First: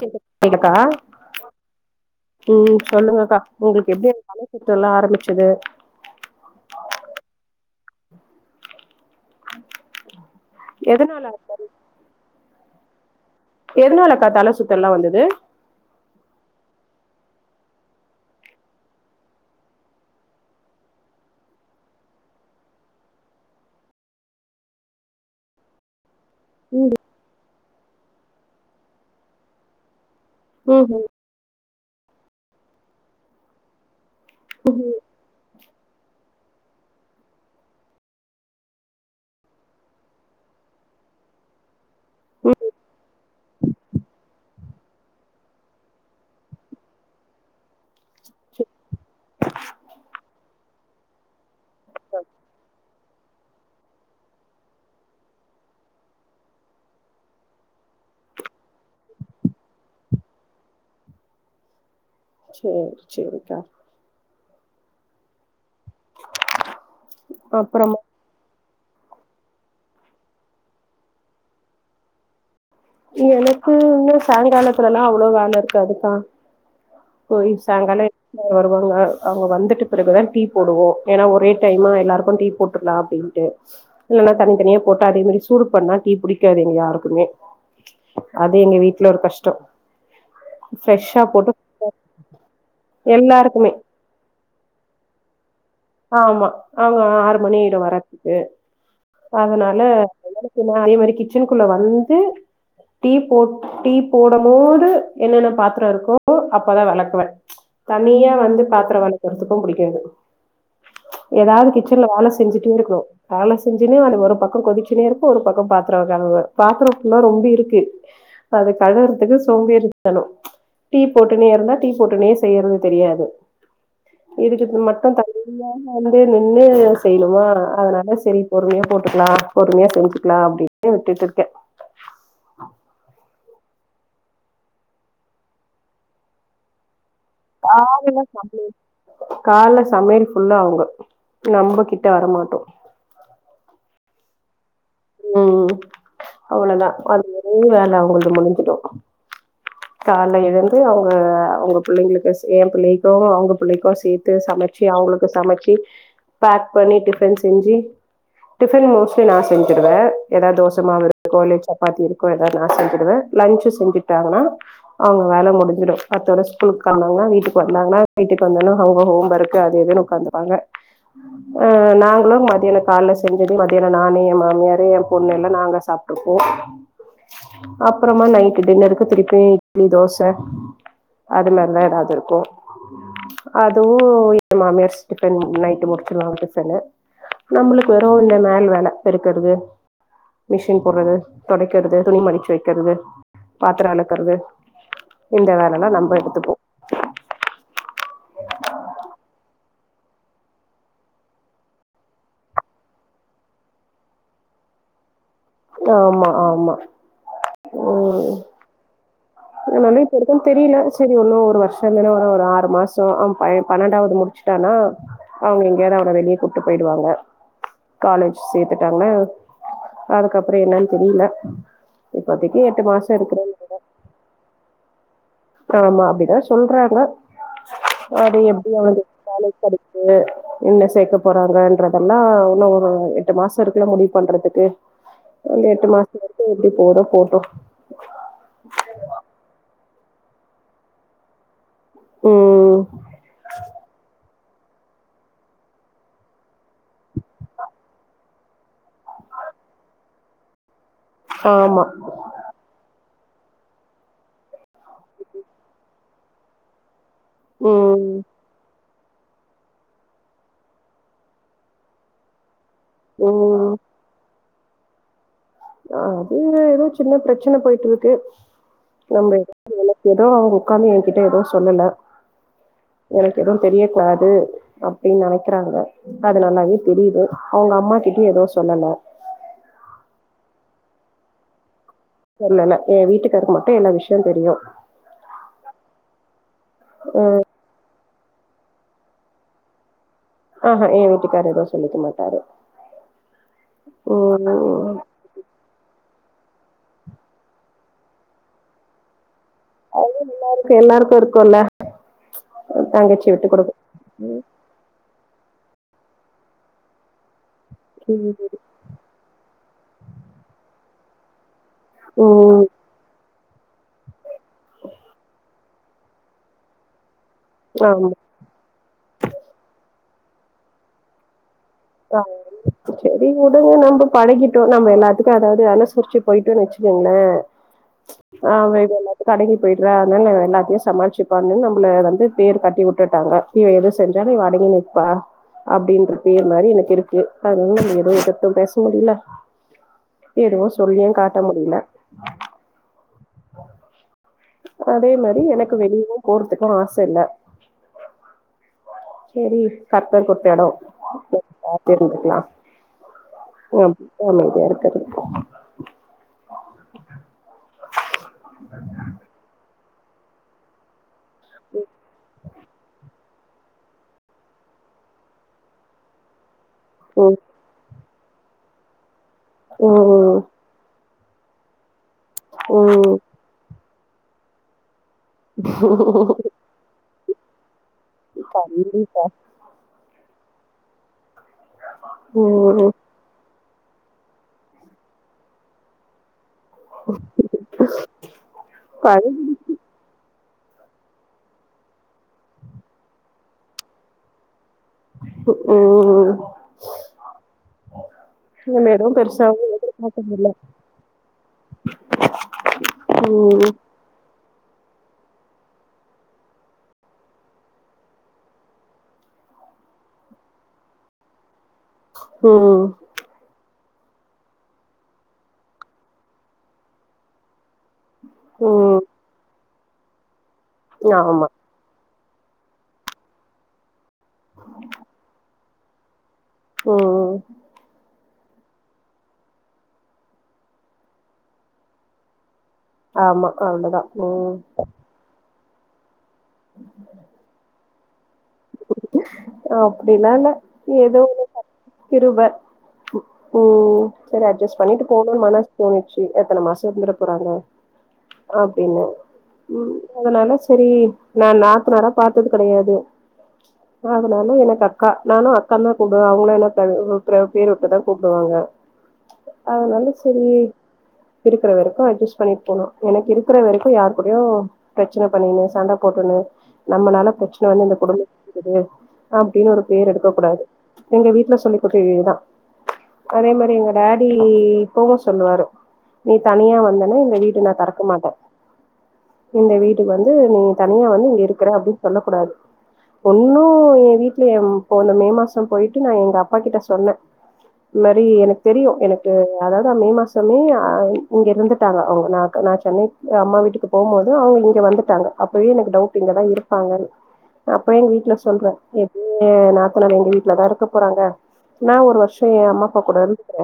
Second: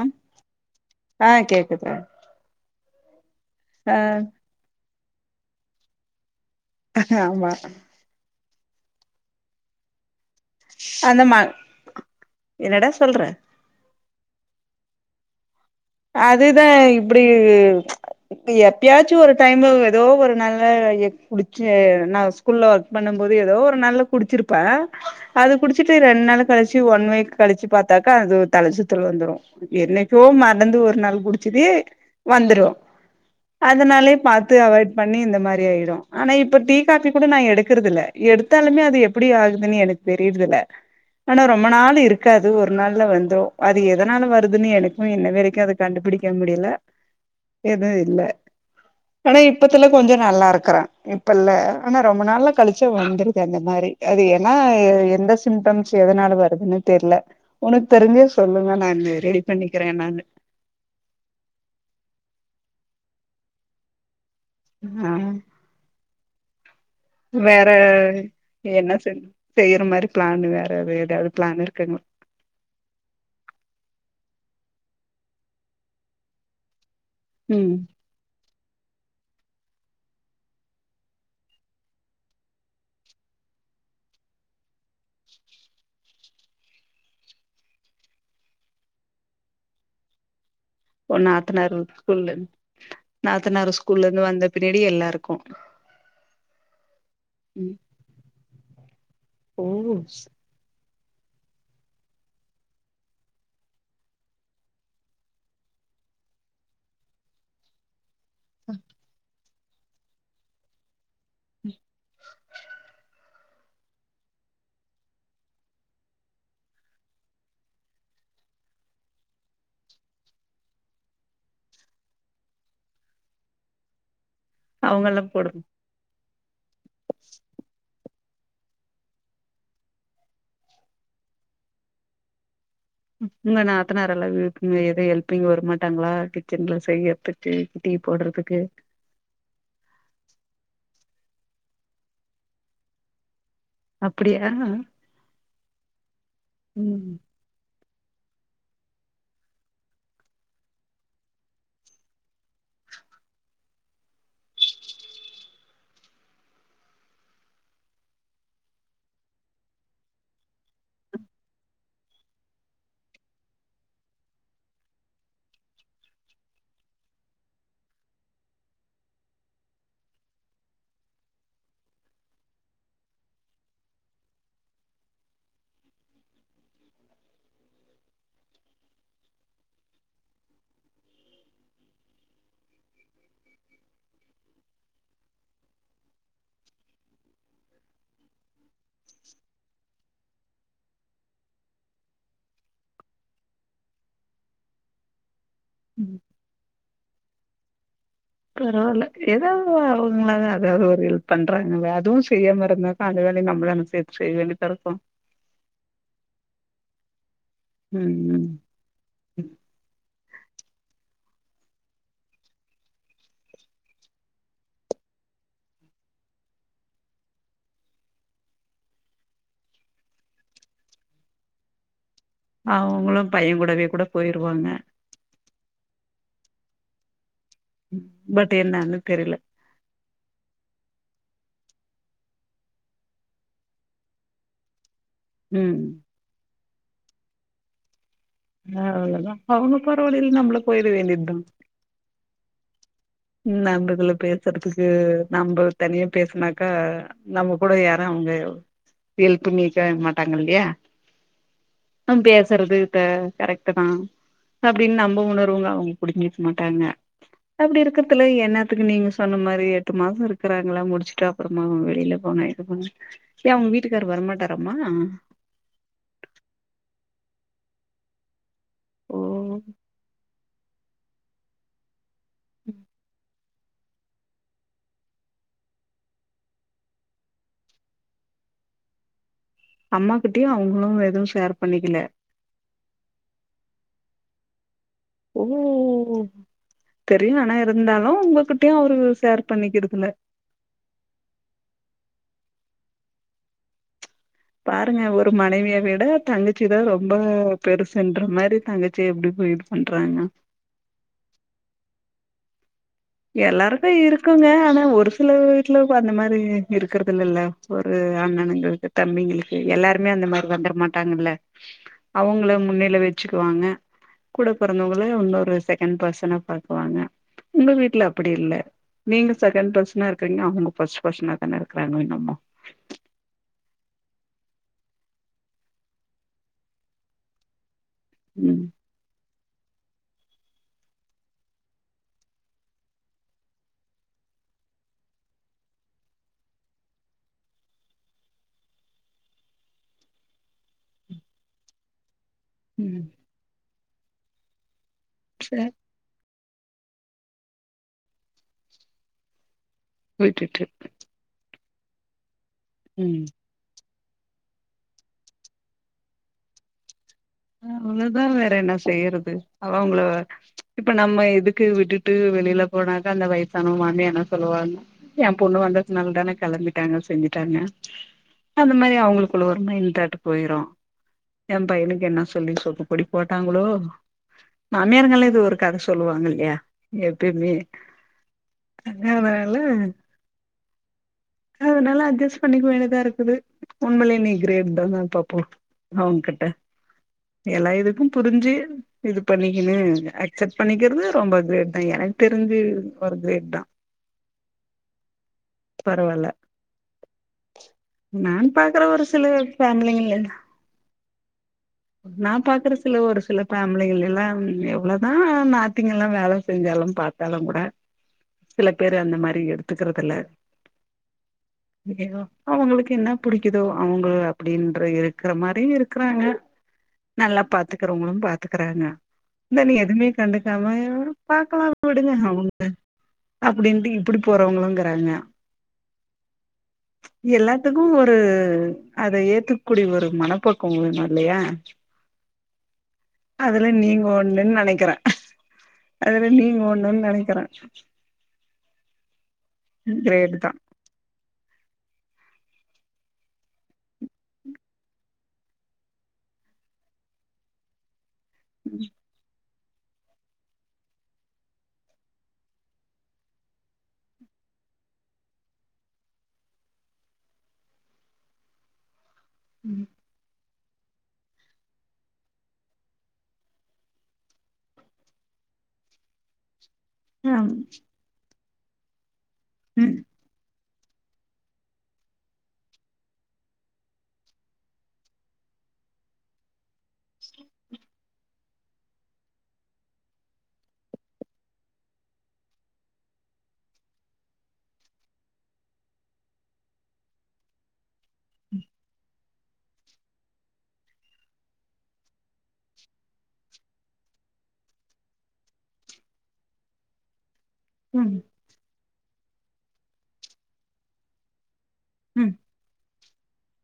K ம் கேக்குதா ஆ கேக்குது ம் சொல்லுங்கக்கா உங்களுக்கு ஆ எப்படி அந்த தல சுற்று எல்லா ஆரம்பிச்சது ஆமா ஹ அந்த மா என்னடா சொல்ற எதுனாலக்கா தலை சுத்த எல்லா வந்தது அதுதா இப்டி எப்பயாச்சு ஒரு டைம் ஏதோ ஒரு நல்ல எ குடிச்சு நா ஸ்கூல்ல ஒர்க் பண்ணும் போது ஏதோ ஒரு நாள்ல குடிச்சிருப்பே அது குடிச்சிட்டு ரெண்டு நாள கழிச்சி ஒன் வீக் கழிச்சு பாத்தாக்க அது தலைச்சுத்தள் வந்துரு என்னைக்கோ நடந்து ஒரு ம்ஹும் நாள் குடிச்சது வந்துரு அதனாலே பாத்து அவாய்ட் ம்ஹும் பண்ணி இந்த மாரி ஆயிடு ஆனா இப்ப டீ காஃபி கூட நா எடுக்கறது இல்ல எடுத்தாலுமே அது எப்படி ஆகுதுனு எனக்கு தெரியுதுல ஆனா ரொம்ப நாள் இருக்காது ம் ஒரு நாள்ல வந்துரு அது எதனால வருதுனு எனக்கு இன்னவரைக் கு அத கண்டுபிடிக்க முடியல எதுவு இல்ல ஆனா இப்பத்துல கொஞ்ச நல்லா இருக்கறே இப்ப இல்ல ஆனா ரொம்ப நாள்ல கழிச்சி வந்துரு அந்த மாரி அது ஏனா எந்த சிம்டம்ஸ் எதனால வருதுனு தெரில உனக்கு தெரிஞ்சா சொல்லுங்க நான் ரெடி பண்ணிக்கிறே என்னானு சேரி சேரிக்கா அ வேற அப்புறமா என்ன செய் செய்யற மாரி பிளானு வேற எதா எதாது பிளான் இருக்குங்களா எனக்கு இன்னு சாயங்காலத்துலல்லா அவ்ள வேல இருக்காதுக்கா போய் ம் சாங்கால வருவாங்க அவங்க வந்துட்டு பிறகுதா டீ போடுவோ ஏனா ஒரே டைமா எல்லாருக்கு டீ போட்டுறலா அப்டின்ட்டு இல்லனா தனிதனியா போட்டு அதே மாரி சூடு பண்ணா பிடிக்காது எங்க யாருக்குமே அது எங்க வீட்ல ஒரு கஷ்டோ ஒ ஃப்ரெஷ்ஷா போட்டு நாத்தனாரு ஸ்கூல்ல இருந் நாத்தனார் எல்லாருக்குமே ஸ்கூல்ல இருந்து வந்த பின்னாடி எல்லாருக்கு ஆமா அவங்க ஆறு ம் மணிரு வரதுக்கு அதனால ஓ அதே மாரி கிச்சனுக்குள்ள வந்து டீ போட் டீ போடமோது என்னென்ன பாத்திர இருக்கோ அப்பதா வெளக்குவ தனியா வந்து பாத்தரோ வளக்கற்துக்கு புடிக்காது ஏதாவது கிச்சன்ல வேல செஞ்சுட்டே இருக்கனு வேலை செஞ்சுனே [unintelligible] வே ஒரு பக்கோ கொதிச்சுனே இருக்கு ஒரு பக்கோ பாத்ரோ [unintelligible] பாத்ரோ புல்லா ரொம்பி இருக்கு ப்ப அது கழுறதுக்கு சோம்பேரித்தனோ டீ போட்டுனே இருந்தா டீ போட்டுனே செய்யறது தெரியாது இதுக்கு மட்டு அவங்கல்லா போடணு தனியா வந்து நின்னு செய்ணுமா அதனால சரி பொறுமையா போட்டுகலா பொறுமையா செஞ்சுக்கலா அப்டின் வுட்டுட் ருக்கே உங்க நாத்தனாரெல்லா எதவு ஹெல்பிங் வர்மாட்டாங்களா கிச்சன்ல செய்யற்த்துக் டீ காலைல போட்றதுக்கு சமையல் கால்ல சமையல் ஃபுல்லா அவுங்க நம்போ கிட்ட வரமாட்டோ அப்படியா ம் அவ்ளதா ம் அது ஒர வேலை அவ்ங்கள்து முடிஞ்சிடு கால்ல எழுந்து அவங்க அவங்க புள்ளைங்களுக்கு எ புள்ளைக்கு அவங்க புள்ளைக்கு சேத்து சமை ச்சே அவங்களுக்கு சமைச்சி பேக் பண்ணி டிஃபன் செஞ்சு டிஃபன் மோஸ்ட்லி நா செ செஞ்சுடுவே ஏதாவ தோசமாவ இருக்கோ இ சப்பாத்தி இருக்கு ஏதாவது நா செஞ்சுடுவே லஞ்சு செஞ்சுட்டாங்ன்னா அவங்க வேல முடிஞ்சிடு அத்தோட ஸ்கூலுக்கு கெளம்புவாங்க வீட்டுக்கு வந்தாங்கனா வீட்டுக்கு வந்தாலு அவங்க ஹோம் ஒர்க்கு அது இதுன்னு பாத்துப்பாங்க நாங்களு மத்யானோ கால்ல செஞ்சத மத்தியானோ நானே என் மாமியரு என் பொண்ணு எல்ல நாங்க சாப்ட்டுருப்போ அப்புறமா நைட்டு டின்னருக்கு திருப்பியு இட்லி தோச அதுமாதிரிதா ஏதாவது இருக்கு அதுவும் எ மாமியாரு டிஃபன் நைட்டு முடிச்சிருவாங்க டிஃபன்னு நம்புளுக்கு வெறு இந்த மேல் வேல பெருக்கறது மிஷின் போட்றது தொடைக்கறது துணி மடிச்சு வைக்கறது பாத்தரோ வெலக்கறது இந்த வேலல்லா நம்ப ம் எடுத்துப்போ பரவால்ல ஏதாவது அவங்களாது அதாவது ஒரு ஹல்ப் பண்றாங்களே அதுவு செய்யாம இருந்தா அந்த வேலையு நம்பளானு சேத்து செய்வேண்டித்தா இருக்கு ஆமா ஆமா ம் உம் ம் அதனால இப்ப வரைக்கு தெரியல சரி ஒன்னு ஒரு வர்ஷோந்தான வரும் ஒரு ஆறு மாசோ அ பைய பன்னெண்டாவது முடிச் ட்டனா அவங்க எங்கியாவது அவன வெளியே கூட்டு போயிடுவாங்க காலேஜ் சேத்துட்டாங்னா அதுக்கப்புறோ என்னன்னு தெரியல இப்போத்திக்கு எட்டு மாசோ இருக்கறன் உடவே கூட போயிருவாங்க ஆமா அப்புடிதா சொல்றாங்க அது பட் எப்டி என்னன்னு அவங்களுக்கு தெரில வேலை கெடைக்குது என்ன சேக்க போறாங்கன்றதல்லா உன்னு ஒரு எட்டு மாசோ இருக்குல முடிவு பண்றதுக்கு அந்த ம் எட்டு மாசோ வரைக்கு எப்டி போதோ போட்டோ அவ்ளதா அவுங்கோ பரவாலில்ல நம்மளே போயிட வேண்டியத்தா ம் [unintelligible] பேர் சற்துக்கு நம்ம தனியா பேசனாக்கா நம்ம கூட யாரு அவுங்க எல்ப்பண்ணீங்க மாட்டாங்க இல்லையா ஆமா பேசறது ப்ப கரெக்ட்டு தா அப்டின்னு நம்ம உணர்வுங்கோ அவுங்க புடிஞ்சிக்க மாட்டாங்க அப்டி இரு ம் என்னாத்துக்கு நீங்க சொன்ன மாரி எட்டு மாசம் இருக்கறாங்களா முடிச்சுட்டு அப்புறமா வெளியில போங்க இது பண்ணு ஏ அவங்க ம் வீட்டுக்கார் வரமாட்டாரம்மா அது ஏதோ சின்ன பிரச்சனை போயிட்டு இருக்கு ஓ நம்ம எதோ [inaudible] எதோ [inaudible] உக்காந்து எகிட்ட எதூ சொல்லல எதுவு தெரிய கூடாது அப்டின்னு நெனைக்கிறாங்க அது நல்லாவே தெரியுது அவங்க அம்மா கிட்டயு எதூ சொல்லல அம்மா கிட்டயு அவுங்களு எதுவு ஷேர் பண்ணிக்கல சொல்லல எ வீட்டுக்காருக்கு மட்டு எல்லா விஷயம் தெரியு ஓ தெரியு ஆனா இருந்தாலு உங்ககிட்டயு அவரு ஷேர் பண்ணிக்கிடுக்ல ஆஹ ஏ வீட்டுக்காரு எதூ சொல்லிக்க மாட்டாரு ம் பாருங்க ஒரு மனைவிய விட தங்கச்சி தா ரொம்ப பெருசுன்ற மாரி தங்கச்சி எப்டி போயிரு அது எல்லாருக்கு எல்லாருக்கு இருக்குல்ல தங்கச் எல்லாருக்கு இருக்குங்க ஆனா ஒரு சில வீட்ல அந்த மாரி இருக்கறது இல்லல்ல ஒரு அண்ணனங்களுக்கு தம்பிங்களுக்கு எல்லாருமே அந்த மாரி வந்தர மாட்டாங்கல்ல அவுங்கள ம் முன்னில வச்சுக்குவாங்க கூட பொறந்தவங்கள உன்னொரு செகண்ட் பர்சனா பாக்குவாங்க உங்க வீட் ஆமா அப்டி இல்ல நீங்க செகண்ட் பர்சனா இருக்கீங்க அவுங்க பர்ஸ்ட் பர்சனா தான இருக் [unintelligible] சரி உடுங்க நம்ம பழகிட்டோ நம்ம எல்லாத்துக்கு அதாவது அனுசரிச்சு போய்ட்டோ வச்சுக்கோங்களே ஆ ம் வீட கடங்கி போயிட்ற அதனால எல்லாத்தையு சமாளிச்சுப்பான்னு நம்மள வந்து பேர் கட்டி உட்டுட்டாங்க இவ எது செஞ்சாலு இவ அடங்கி நிப்பா அப்டின்ற பேர் அந்த மாரி எனக்கு இருக்கு அதனால நம்ம எதுவு எதிர்த்து பேச முடில எதுவு சொல்லியு காட்ட முடில ம் அதே மாரி ச எனக்கு வெளியவு போறதுக்கு ஆச இல்ல சரி கற்பல் குத்த விட்டுட்டு எடோ இருந்துக்கலா ம் நா [inaudible] அமைதியா இருக்க அவ்ளதா வேற என்ன செய்யறது அவ அவுங்கள இப்ப நம்ம இதுக்கு விட்டுட்டு வெளில போனா அந்த வயசானமானு என்ன சொல்லுவா எ பொண்ணு வந்ததுனாலான தான கெளம்பி டாங்க ம் செஞ்சுட்டாங்க அந்த மாரி அவுங்களுக்குள்ள மைண்ட் தாட்டு போய்டு எ பையனுக்கு என்ன சொல்லி சொக்கு பொடி ம் ம் போட்டாங்களோ மாமியாரங்கல்லா ஒரு கத சொல்லுவாங்க இல்லையா எப்பமே கண்டிப்பா னால அதனால அட்ஜஸ் பண்ணிக்க ம் வேண்டியதா இருக்குது உண்மலே நீ கிரேட் தான பாப்போ அவங்கிட்ட ம் எல்லா இதுக்கு புரிஞ்சு இது பண்ணி ம் அக்சப்ட் பண்ணிக்கிறது ரொம்ப கிரேட் தா எனக்கு தெரிஞ்சு ஒரு கிரேட் தா பரவால்ல ம் நான் பாக்குற இதுல ஒரு எதுவு சில பெருசாவு எதிர் ஃபேமிலிங்கல பாக்க [unintelligible] நா பாக்குற சில ஒரு சில ம் ஃபேமிலிகள் எல்லாம் எவ்வள தா நாத்திங்கல்லா வேல செஞ்சாலு பாத்தாலு கூட சில பேரு அந்த மாரி எடுத்துக்குறதுல [unintelligible] ம் அவங்களுக்கு என்ன புடிக்கிதோ அவங்க அப்டின்ற இருக்கிற மாரி இருக்குறாங்க நல்லா பாத்துக்கறவங்களும் பாத்துக்கேறாங்க ம் இல்ல நீ எதுமே கண்டுக்காம ஆமா பாக்கலா உடுங்க அவங்க அப்டின்ட்டு இப்டி போறவங்களுங்கிறாங்க ம் எல்லாத்துக்கு ஒரு அத ஏத்துக்கூடிய ஒரு மனப்பக்குவோ வேணுல்லையா ஆமா அதுல அவ்ளோதா நீங்க ஒன்னுன் ம் நெனைக்கிற அதுல நீங்க ஒன்னுன் நெனைக்கிற ஒ அப்டில்லா கிரேட் இல்ல தா ஏதோ ஒரு கர்த்தர் கிருப ம் சேரி அட்ஜஸ்ட் பண்ணிட்டு போணுன் மனசு தோணிச்சு எத்தன மாசோ இருந்துட போறாங்க [inaudible] அப்டின்னு ம் அதனால சரி நா நாத்தனாரா பாத்தது கடையாது அதனால எனக்கு அக்கா நானு அக்கான் தா கூப்டுவ அவங்களு என்ன ப பேர் வச்சி தா கூப்டுவாங்க [unintelligible] ம் அதனால சரி இருக்கிற வரைக்கு அட்ஜஸ்ட் பண்ணிட் போணு எனக்கு இருக்கிற வரைக்கு யார் கூடயு பிரச்சன பண்ணிக்னு சண்ட போட்டுனு நம்மனால ம் பிரச்சன வந்து இந்த குடும்ப இருக்குது அப்டின் ஒரு ம் பேர் எடு க்கக் கூடாது எங்க வீட்ல சொல்லிக்குடுத்த இதேதா அதே மாரி எங்க டடி இப்பவு சொல்லுவாரு நீ தனியா வந்தனா இந்த வீடு நா தெறக்க மாட்ட இந்த வீட்டுக் வந்து நீ தனியா வந்து இங்க இருக்கிற அப்டின் சொல்ல கூடாது பொண்ணு எ வீட்ல எ போன மே மாசோ போய்ட்டு நா எங்க அப்பா கிட்ட சொன்ன இந்த மாரி எனக்கு தெரியு எனக்கு அதாது மே மாசமே அ இங்க இருந்திப்பாங்க அவங்க நா நா சென்னை அம்மா வீட்டுக்கு போம்போது அவங்க இங்க வந்துட்டாங்க அப்பயே எனக்கு டவுட்டு இங்கதா இருப்பாங்கன்னு அப்ப எங்க வீட்ல சொல்ற இது எ நாத்தனார் எங்க வீட்லதா இருக்க போறாங்க நா ஒரு ம் வருஷோ எ அம்மா அப்பா கூட இருந்துகுற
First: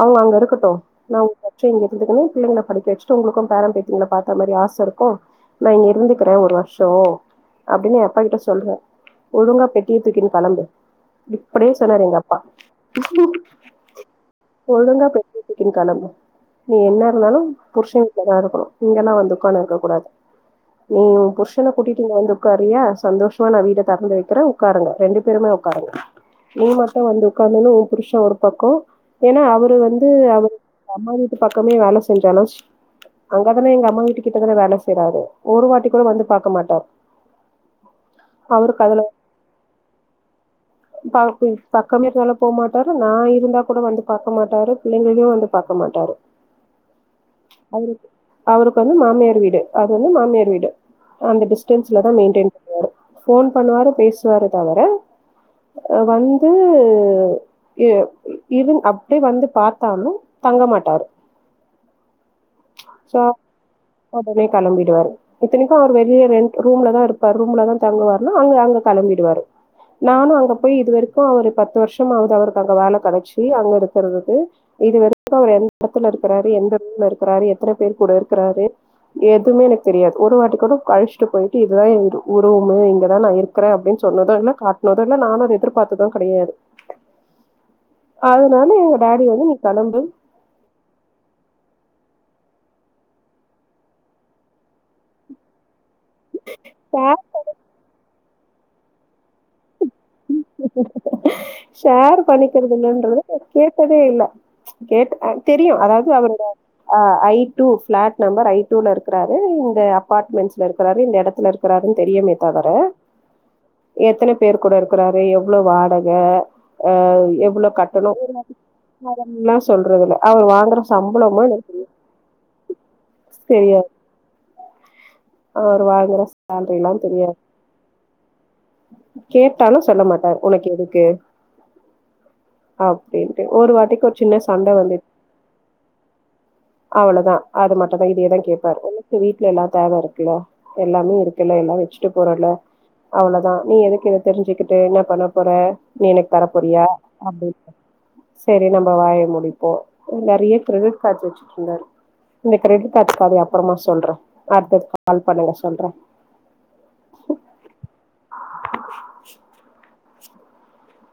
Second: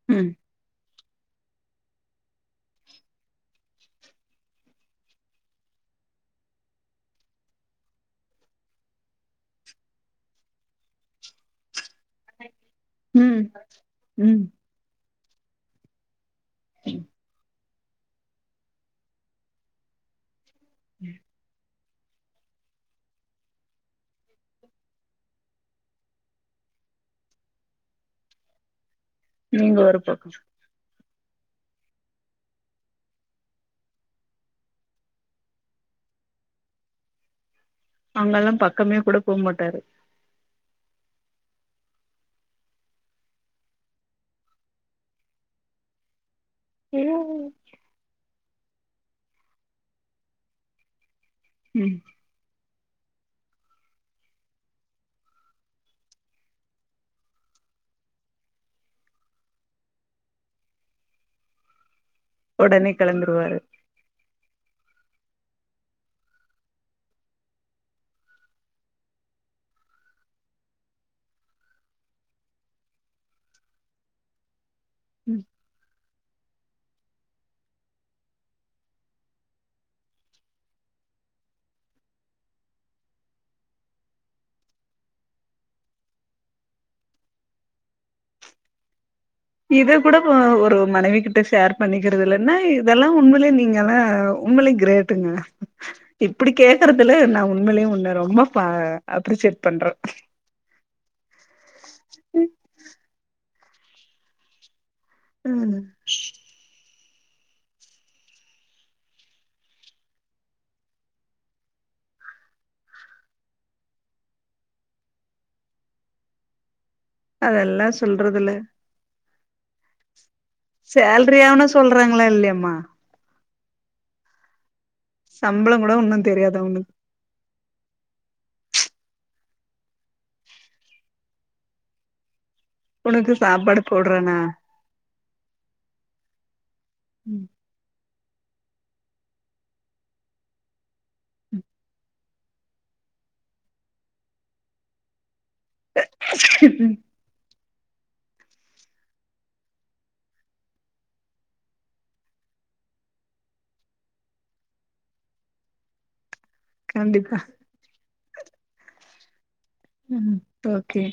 அவங்க ம் அங்க இருக்கட்டு நா சேரி இருந்துக்கோ பிள்ளைங்கள படிக்க வச்சிட்டு உங்களுக்கு பேர பேத்திங்ள பாத்த மாரி ஆச இருக்கு நா இங்க இருந்துக்கற ஒரு வர்ஷோ அப்டின்னு எ அப்பா கிட்ட சொல்ற ஒழுங்கா பெட்டிய தூக்கின்னு கெளம்பு இப்டியே சொன்னாரு எங்க அப் பா ம் ம் ஓழுங்கா பெட்டிய தூக்கின்னு கெளம்பு நீ என்ன இருந்தாலு புருஷ வீட்லதா இருக்கணு இங்கெல்லா வந்து உக்கான்னு இருக்க கூடாது நீ உ புருஷன கூட்டிட்டு இங்க வந்து உக்காரியா சந்தோஷோ மா நா வீட தெறந்து வைக்கிற உக்காருங்க ரெண்டு பேருமே உக்காருங்க நீ மட்டு வந்து உக்காந்துன்னு உ புருஷ ஒரு பக்கோ ஏனா அவரு நீங்க ஒரு வந்து பக்கோ அவர் நம்ம வீட்டு பக்கமே வேல செய்றானா அங்க தான எங்க அம்மா வீட்டு கிட்ட தான வேலை செய்றாரு ஒரு வாட்டி கூட வந்து பாக்க மாட்டார் அங்கல்லா அவருக்கு பக்கமே அதுல கூட போ மாட்டாரு பா பி பக்கமே இருந்தாலு போமாட்டாரு நா இருந்தா கூட வந்து பாக்க மாட்டாரு பிள்ளைங்களையுவந்து பாக்க மாட்டாரு ம் அவருக் அவருக்கு வந்து மாமியார் வீடு அது வந்து மாமியார் வீடு அந்த ம் டிஸ்டன்ஸ்லதா மெய்ன்டென் ஃபோன் பண்ணுவாரு பேசுவாரு தவிர வந்து எ இது அப்டி வந்து பாத்தாலு தங்க மாட்டாரு உடனே கெளம்பிருவாரு உடனே கெளம்பிடுவாரு இத்தனைக்கு அவர் வெளிய ரெண்ட் ரூம்ல தா இருப்பாரு ரூம்ல தா தங்குவாருனா அங்கங்க கெளம்பிடுவாரு நானு அங்க போய் இதுவரைக்கு அவரு பத்து வருஷம் ஆகுது அவருக்கு அங்க வேல கிடைச்சி அங்க இருக்குறதுக்கு இது வரைக்கு ம் அவர் எந்த எடத்துல இருக்கிறாரு எந்த ஊர்ல இருக்கிறாரு எத்தன பேர் கூட இருக்கிறாரு எதுமே எனக்கு தெரியாது ஒரு வாட்டி கூட கால்ஷீட் போயிட்டு இதுதா என்ட ஒரு ரூமு இங்கதா நா இருக்கிற அப்டின் சொன்னதோ இல்ல காட்னதோ இல்ல நானு அத எதிர்பார்த்தது கெடயாது அதனால எங்க டாடி வந்து இத கெளம்பு கூட ஓ ஒரு மனைவி கிட்ட ஷேர் பண்ணிக்கிறது இல்லன்னா இதெல்லா உண்மைலே நீங்கல்லா உண்மைலே கிரேட்டுங்க இப்டி கேக்றதுல நா உண்மையிலயு உன்ன ரொம்ப பா அப்ரிசியேட் பண்றே ஷேர் பண்ணிக்குறதுன்ரத கேட்டதே இல்ல கேட் ஆ தெரியு ம் அதாவது அவரோட ஆ I two flat number I டூல இருக்றாரு இந்த அபார்ட்மெண்ட்ஸ்ல இருக்றாரு இந்த எடத்துல இருக் இருக்றாருன் தெரியமே தவிர எத்தன பேர் கூட இருக்றாரு எவ்ளோ வாடக அ எவ்ளோ அதெல்லா கட்டணு [inaudible] சொல்றதுல ம் சொல்றதுல்ல அவர் வாங்கற சேல்ரி ஆவுனா சொல்றாங்களா இல்லையாம்மா தெரியா சம்பளோ அவர் கூட வாங்குற ஒன்னு தெரியாதா சேல்ரில்லா உனக்கு தெரியாது கேட்டாலு சொல்ல மாட்டார் உனக்கெதுக்கு உனக்கு அப்டின்ட்டு ஒரு சாப்பாடு வாட்டிக்கு ஒரு சின்ன போடுறேனா சண்ட வந்துச் அவ்ளதா அது மட்டுந்தா இதையேதா கேப்பாரு உனக்கு வீட்ல எல்லா தேவ இருக்குல்ல எல்லாமே இருக்குல்ல எல்லா வச்சுட்டு போறல்ல அவ்ளதா நீ எதுக்கு இத தெரிஞ்சுக்கிட்டு என்ன பண்ண போற நீ எனக்கு தரப்போறியா ம் அப்டின் சரி நம்ப வாய மூடிப்போ நெறைய கிரெடிட் கார்ட்ஸ் வச்சுட் இருந்தாரு இந்த கிரெடிட் கார்டு கதய அப்றமா சொல்றே அடுத்தது கால் பண்ணுங்க சொல்றே கண்டிப்பா ம் ஓகே